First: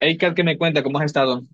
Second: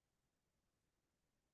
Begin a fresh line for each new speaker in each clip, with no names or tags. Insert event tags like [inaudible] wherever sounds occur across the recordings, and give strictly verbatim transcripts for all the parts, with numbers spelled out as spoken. Hey, Kat, ¿qué me cuenta? ¿Cómo has estado?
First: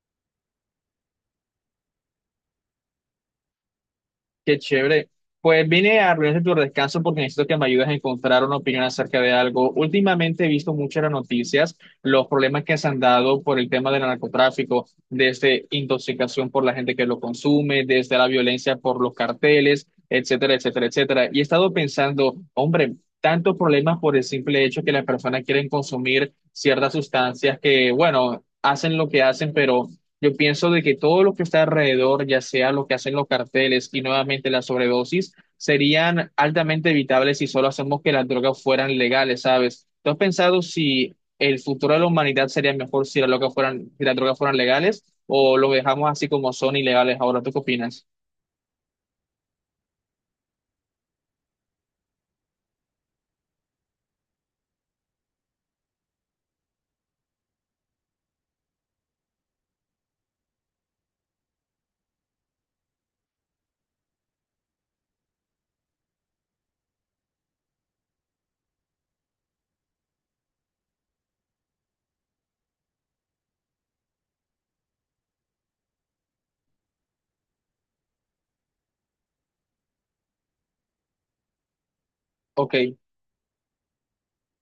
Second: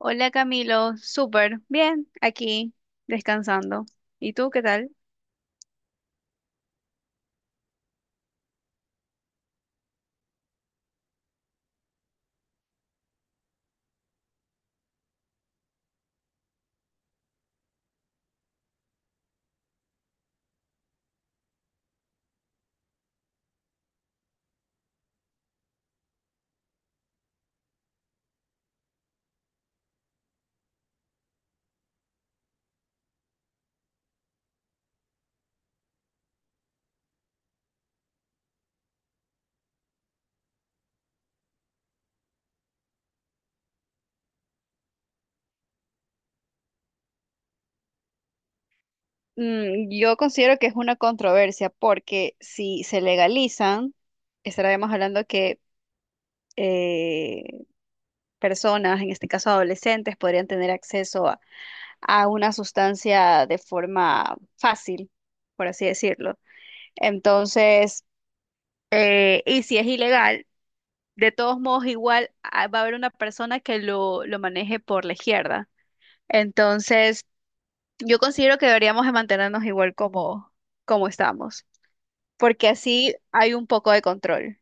Hola Camilo, súper bien, aquí descansando. ¿Y tú
Qué
qué tal?
chévere. Pues vine a arruinarte tu descanso porque necesito que me ayudes a encontrar una opinión acerca de algo. Últimamente he visto muchas las noticias, los problemas que se han dado por el tema del narcotráfico, desde intoxicación por la gente que lo consume, desde la violencia por los carteles, etcétera, etcétera, etcétera. Y he estado pensando, hombre, tantos problemas por el simple hecho que las personas quieren consumir ciertas sustancias que, bueno, hacen lo que hacen, pero yo pienso de que todo lo que está alrededor, ya sea lo que hacen los carteles y nuevamente la sobredosis, serían altamente evitables si solo hacemos que las drogas fueran legales, ¿sabes? ¿Tú has pensado si el futuro de la humanidad sería mejor si las drogas fueran, si las drogas fueran legales o lo dejamos así como son ilegales ahora? ¿Tú qué opinas?
Mm, yo considero que es una controversia porque si se legalizan, estaríamos hablando que eh, personas, en este caso adolescentes, podrían tener acceso a, a una sustancia de forma fácil, por así decirlo. Entonces, eh, y si es ilegal, de todos modos, igual ah, va a haber una persona que lo, lo maneje por la izquierda. Entonces, yo considero que deberíamos de mantenernos igual como, como estamos, porque
Ok.
así hay un poco de control.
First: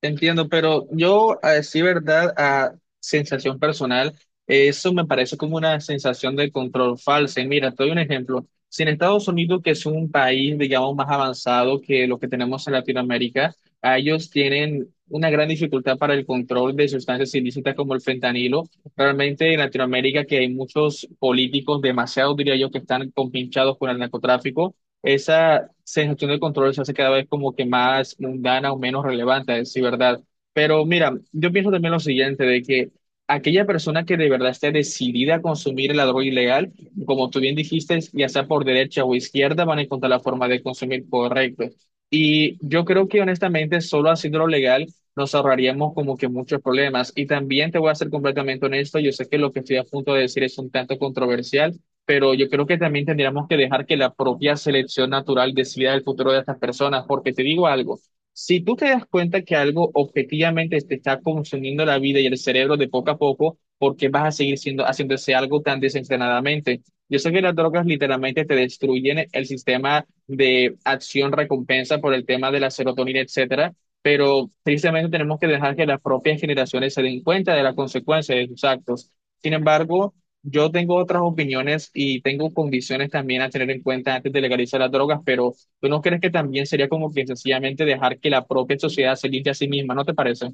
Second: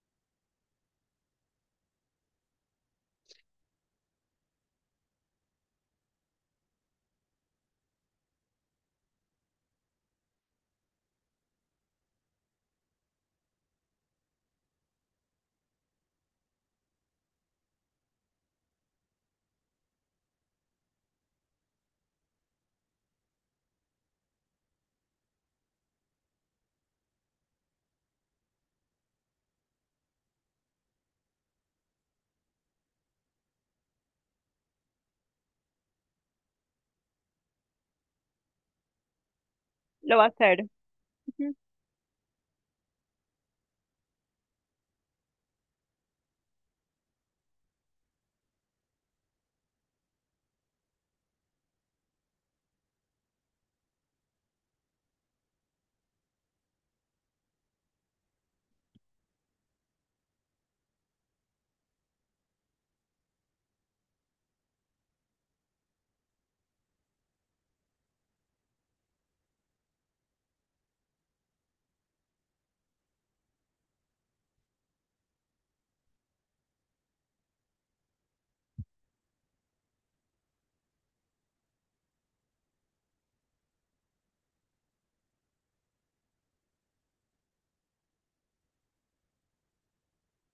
Te entiendo, pero yo, a decir verdad, a sensación personal, eso me parece como una sensación de control falsa. Y mira, te doy un ejemplo. Si en Estados Unidos, que es un país, digamos, más avanzado que lo que tenemos en Latinoamérica, a ellos tienen una gran dificultad para el control de sustancias ilícitas como el fentanilo. Realmente en Latinoamérica, que hay muchos políticos, demasiado diría yo, que están compinchados con el narcotráfico, esa sensación de control se hace cada vez como que más mundana o menos relevante, sí, ¿verdad? Pero mira, yo pienso también lo siguiente, de que aquella persona que de verdad esté decidida a consumir la droga ilegal, como tú bien dijiste, ya sea por derecha o izquierda, van a encontrar
Lo
la
va a
forma
hacer.
de consumir
Ujú.
correcto. Y yo creo que honestamente, solo haciéndolo legal, nos ahorraríamos como que muchos problemas. Y también te voy a ser completamente honesto, yo sé que lo que estoy a punto de decir es un tanto controversial, pero yo creo que también tendríamos que dejar que la propia selección natural decida el futuro de estas personas, porque te digo algo, si tú te das cuenta que algo objetivamente te está consumiendo la vida y el cerebro de poco a poco, ¿por qué vas a seguir siendo, haciendo ese algo tan desenfrenadamente? Yo sé que las drogas literalmente te destruyen el sistema de acción-recompensa por el tema de la serotonina, etcétera, pero tristemente tenemos que dejar que las propias generaciones se den cuenta de la consecuencia de sus actos. Sin embargo, yo tengo otras opiniones y tengo condiciones también a tener en cuenta antes de legalizar las drogas, pero ¿tú no crees que también sería como que sencillamente dejar que la propia sociedad se limpie a sí misma? ¿No te parece?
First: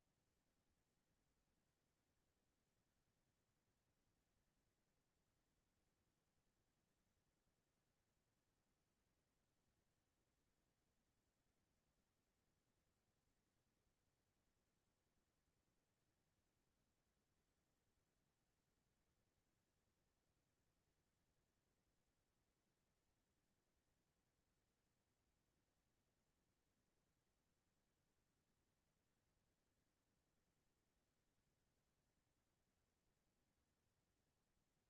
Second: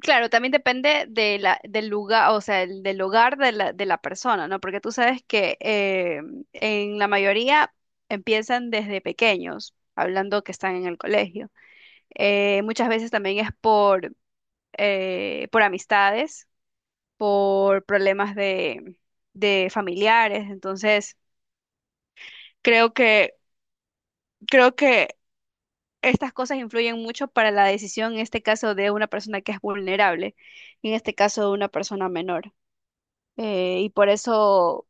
Claro, también depende de la, del lugar, o sea, el- del hogar de la, de la persona, ¿no? Porque tú sabes que eh, en la mayoría empiezan desde pequeños, hablando que están en el colegio. Eh, muchas veces también es por, eh, por amistades, por problemas de, de familiares. Entonces, creo que, creo que estas cosas influyen mucho para la decisión, en este caso, de una persona que es vulnerable, en este caso, de una persona menor. Eh, y por eso,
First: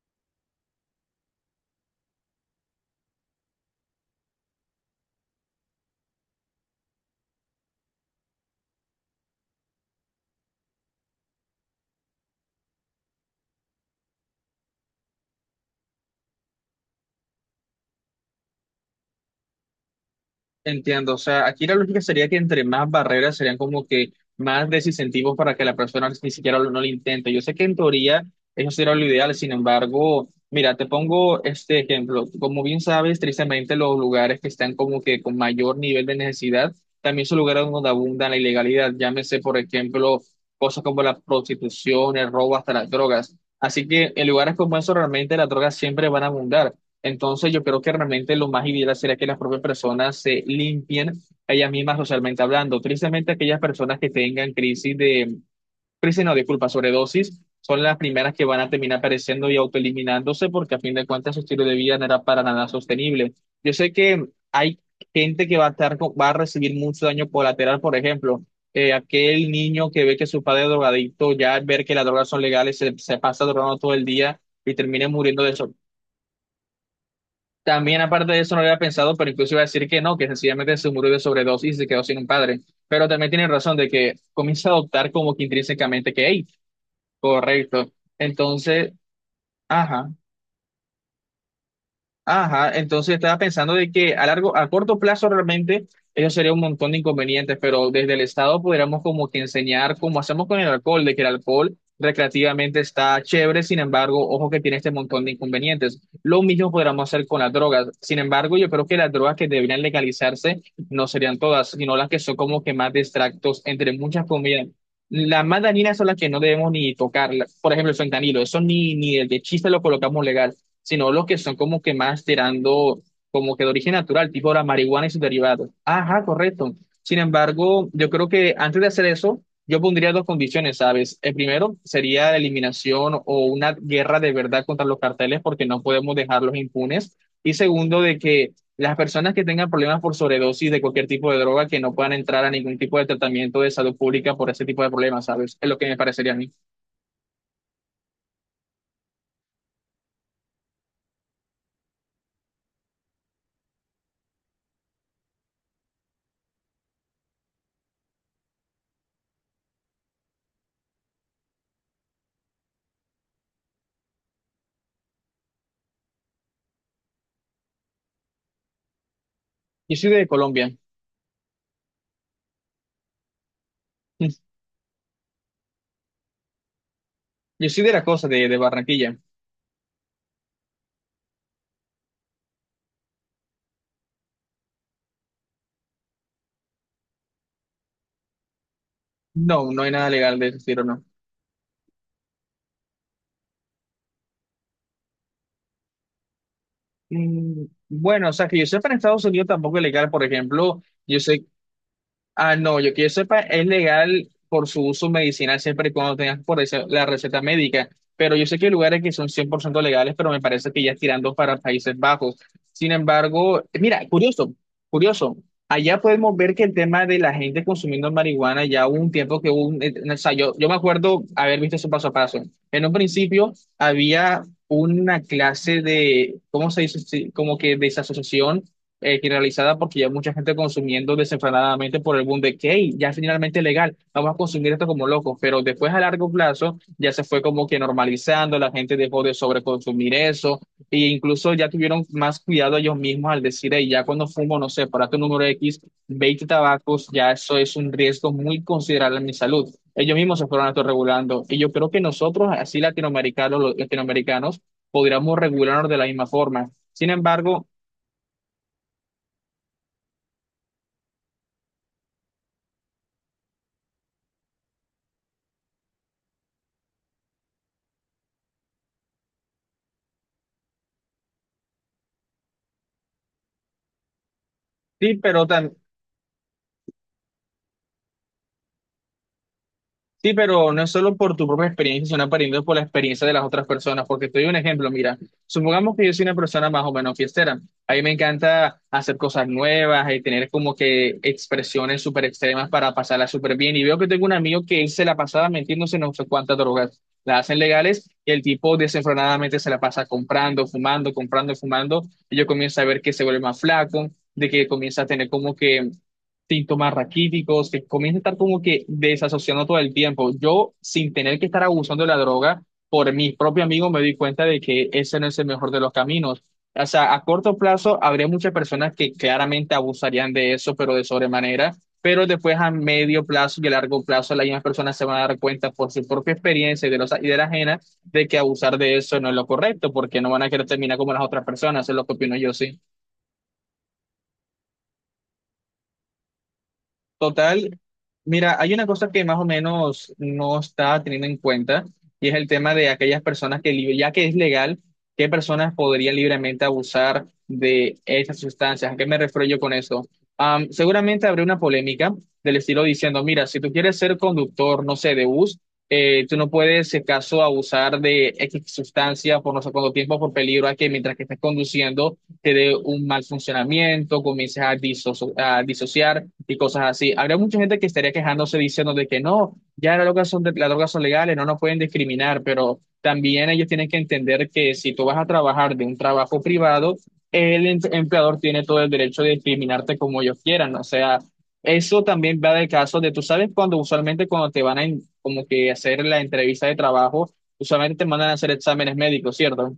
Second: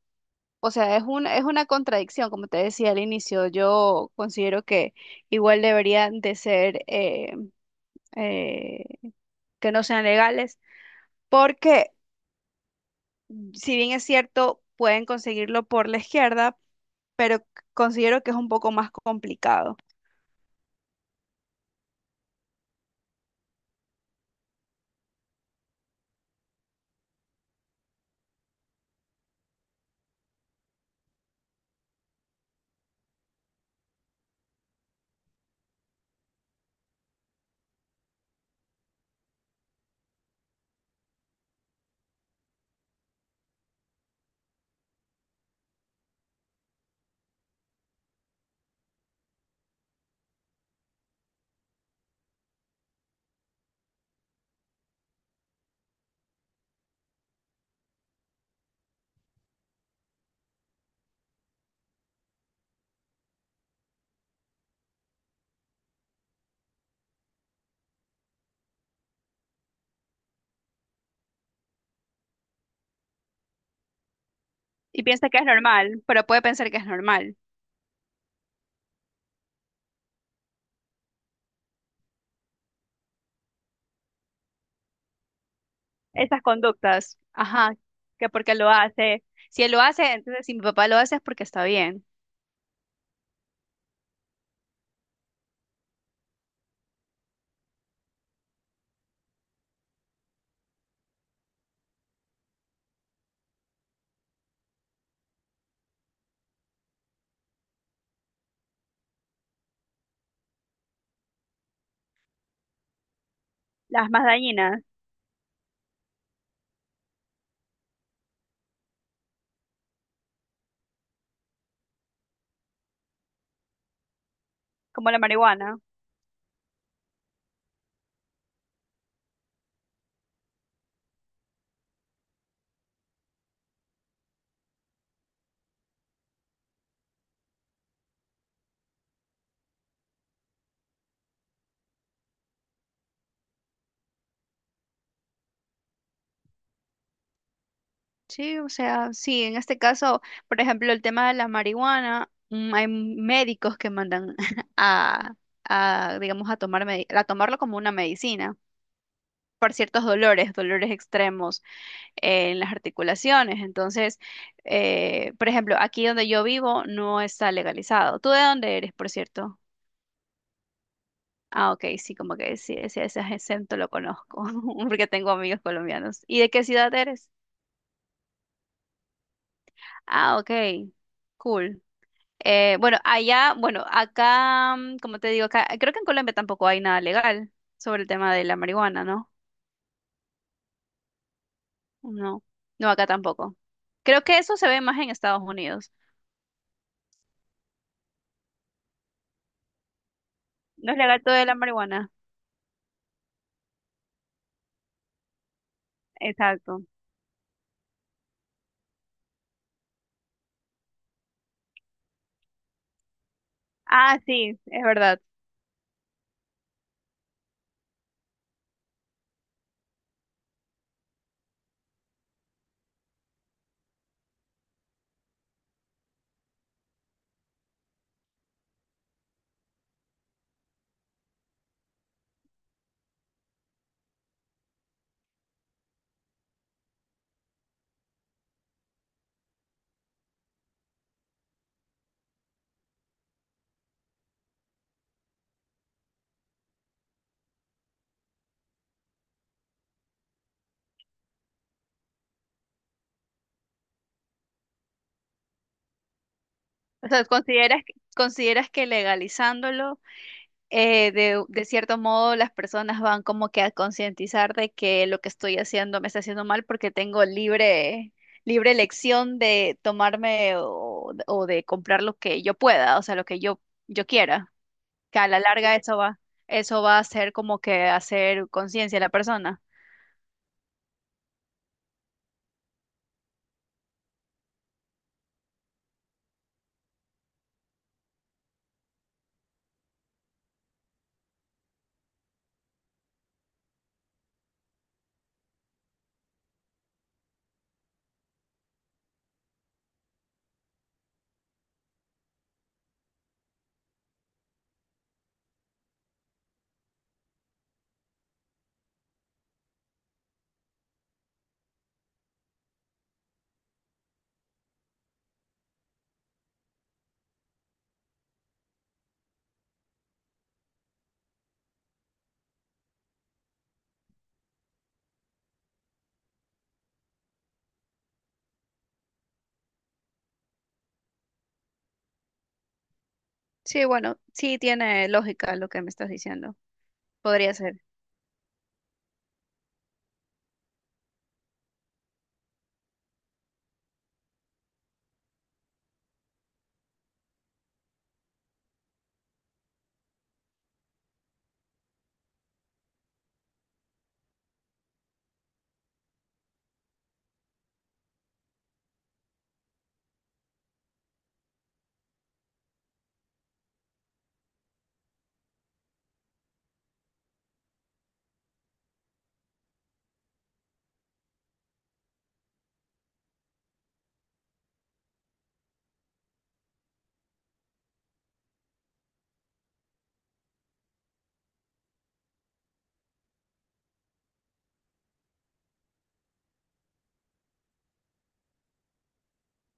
o sea, es un, es una contradicción, como te decía al inicio, yo considero que igual deberían de ser, eh, eh, que no sean legales, porque si bien es cierto, pueden conseguirlo por la izquierda, pero considero que es un poco más complicado.
Entiendo, o sea, aquí la lógica sería que entre más barreras serían como que más desincentivos para que la persona ni siquiera lo- no lo intente. Yo sé que en teoría eso sería lo ideal, sin embargo, mira, te pongo este ejemplo. Como bien sabes, tristemente los lugares que están como que con mayor nivel de necesidad también son lugares donde abunda la ilegalidad. Llámese, por ejemplo, cosas como la prostitución, el robo, hasta las drogas. Así que en lugares como esos realmente las drogas siempre van a abundar. Entonces, yo creo que realmente lo más ideal sería que las propias personas se limpien ellas mismas socialmente hablando. Tristemente, aquellas personas que tengan crisis de, crisis no, disculpa, sobredosis, son las primeras que van a terminar apareciendo y autoeliminándose porque a fin de cuentas su estilo de vida no era para nada sostenible. Yo sé que hay gente que va a estar, con- va a recibir mucho daño colateral, por ejemplo. Eh, aquel niño que ve que su padre es drogadicto, ya al ver que las drogas son legales, se, se pasa drogando todo el día y
Y
termina
piensa que
muriendo
es normal, pero puede pensar que es normal.
también, aparte de eso, no lo había pensado, pero incluso iba a decir que no, que sencillamente se murió de sobredosis y se quedó sin un padre. Pero también tiene razón de que comienza a adoptar como que intrínsecamente que,
Esas
hey,
conductas. Ajá,
correcto.
que porque lo
Entonces,
hace. Si él lo
ajá.
hace, entonces si mi papá lo hace es porque está bien.
Ajá, entonces estaba pensando de que a largo, a corto plazo realmente eso sería un montón de inconvenientes, pero desde el Estado podríamos como que enseñar como hacemos con el alcohol, de que el alcohol recreativamente está chévere, sin embargo, ojo que tiene este montón de inconvenientes. Lo mismo podríamos hacer con las drogas. Sin embargo, yo creo que las drogas que deberían legalizarse no serían todas, sino las que son como que más distractos entre
Las más
muchas comidas.
dañinas,
Las más dañinas son las que no debemos ni tocar. Por ejemplo, el fentanilo, eso ni, ni de chiste lo colocamos legal, sino los que son como que más tirando como que de origen natural, tipo la marihuana y
como la
sus derivados.
marihuana.
Ajá, correcto. Sin embargo, yo creo que antes de hacer eso, yo pondría dos condiciones, ¿sabes? El primero sería la eliminación o una guerra de verdad contra los carteles porque no podemos dejarlos impunes. Y segundo, de que las personas que tengan problemas por sobredosis de cualquier tipo de droga que no puedan entrar a ningún tipo de tratamiento de salud pública por ese tipo de problemas, ¿sabes? Es lo que me parecería a mí.
Sí, o sea, sí, en este caso, por ejemplo, el tema de la marihuana, mm, hay médicos que mandan [laughs] a, a, digamos, a tomar medi- a tomarlo como una medicina por ciertos dolores, dolores extremos eh, en las articulaciones. Entonces, eh, por ejemplo, aquí donde yo vivo no está legalizado. ¿Tú de dónde eres, por cierto?
Yo soy de Colombia.
Ah, ok, sí, como que sí, ese, ese acento lo conozco,
[laughs]
[laughs] porque tengo amigos colombianos. ¿Y de qué ciudad eres?
Yo soy de la cosa de, de Barranquilla.
Ah, ok, cool. Eh, bueno, allá, bueno, acá, mm, como te digo, acá, creo que en Colombia tampoco hay nada legal sobre el tema de la marihuana, ¿no?
No, no hay nada legal de ese estilo, no.
No, no, acá tampoco. Creo que eso se ve más en Estados Unidos.
Mm, bueno, o sea, que yo sepa en Estados Unidos tampoco es legal, por ejemplo,
No es
yo
legal todo de
sé.
la marihuana.
Ah, no, yo que yo sepa, es legal por su uso medicinal siempre y cuando tengas por
Exacto.
eso la receta médica. Pero yo sé que hay lugares que son cien por ciento legales, pero me parece que ya es tirando para Países Bajos. Sin embargo, eh, mira,
Ah,
curioso,
sí, es verdad.
curioso. Allá podemos ver que el tema de la gente consumiendo marihuana ya hubo un tiempo que hubo un, eh, o sea, yo, yo me acuerdo haber visto eso paso a paso. En un principio había una clase de, ¿cómo se dice? Sí, como que desasociación eh, que realizada porque ya mucha gente consumiendo desenfrenadamente por el boom de que: "Hey, ya es finalmente legal, vamos a consumir esto como locos", pero después a largo plazo ya se fue como que normalizando, la gente dejó de sobreconsumir eso e incluso ya tuvieron más cuidado ellos mismos al decir: "Hey, ya cuando fumo, no sé, para tu número X, veinte tabacos, ya eso es un riesgo muy considerable en mi salud". Ellos mismos se fueron autorregulando y yo creo que nosotros, así latinoamericanos, los latinoamericanos, podríamos regularnos de la misma forma.
O
Sin
sea,
embargo,
¿consideras, que- ¿consideras que legalizándolo eh, de, de cierto modo las personas van como que a concientizar de que lo que estoy haciendo me está haciendo mal porque tengo libre, libre elección de tomarme o, o de comprar lo que yo pueda, o sea, lo que yo, yo quiera,
Sí,
que a la
pero tam-
larga eso va, eso va a ser como que hacer conciencia a la persona.
sí, pero no es solo por tu propia experiencia, sino aprendiendo por la experiencia de las otras personas. Porque te doy un ejemplo, mira, supongamos que yo soy una persona más o menos fiestera. A mí me encanta hacer cosas nuevas y tener como que expresiones súper extremas para pasarla súper bien. Y veo que tengo un amigo que él se la pasaba metiéndose en no sé cuántas drogas. Las hacen legales y el tipo desenfrenadamente se la pasa comprando, fumando, comprando, fumando. Y yo comienzo a ver que se vuelve más flaco, de que comienza a tener como que síntomas raquíticos, que comienza a estar como que desasociando todo el tiempo. Yo, sin tener que estar abusando de la droga, por mi propio amigo me di cuenta de que ese no es el mejor de los caminos. O sea, a corto plazo habría muchas personas que claramente abusarían de eso, pero de sobremanera, pero después a medio plazo y a largo plazo las mismas personas se van a dar cuenta por su propia experiencia y de los y de la ajena de que abusar de eso no es lo correcto, porque no van a querer terminar como las otras personas, es lo que opino yo, sí.
Sí, bueno, sí tiene lógica lo que me estás diciendo. Podría
Total,
ser,
mira, hay una cosa que más o menos no está teniendo en cuenta y es el tema de aquellas personas que, li- ya que es legal, qué personas podrían libremente abusar de esas sustancias. ¿A qué me refiero yo con eso? Am, seguramente habrá una polémica del estilo diciendo, mira, si tú quieres ser conductor, no sé, de bus, eh, tú no puedes, si acaso, abusar de X sustancia por no sé cuánto tiempo, por peligro a que mientras que estés conduciendo te dé un mal funcionamiento, comiences a, disocio- a disociar y cosas así. Habría mucha gente que estaría quejándose diciendo de que no, ya las drogas son, de- las drogas son legales, no nos pueden discriminar, pero también ellos tienen que entender que si tú vas a trabajar de un trabajo privado, el em- empleador tiene todo el derecho de discriminarte como ellos quieran, o sea... Eso también va del caso de, tú sabes, cuando usualmente cuando te van a en- como que hacer la entrevista de trabajo, usualmente te mandan a hacer exámenes médicos, ¿cierto?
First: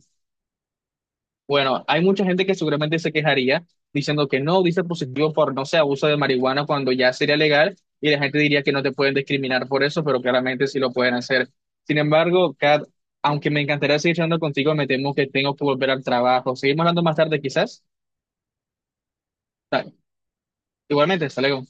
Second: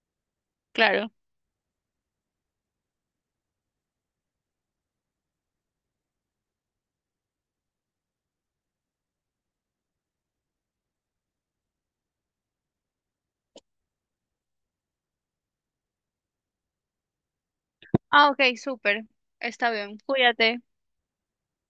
claro.
Bueno, hay mucha gente que seguramente se quejaría diciendo que no, dice positivo por, no sé, abuso de marihuana cuando ya sería legal y la gente diría que no te pueden discriminar por eso, pero claramente sí lo pueden hacer. Sin embargo, Kat, aunque me encantaría seguir hablando contigo, me temo que tengo que volver al trabajo. Seguimos hablando más tarde quizás.
Ah, ok, súper. Está
Ta-
bien. Cuídate.
Igualmente, hasta luego.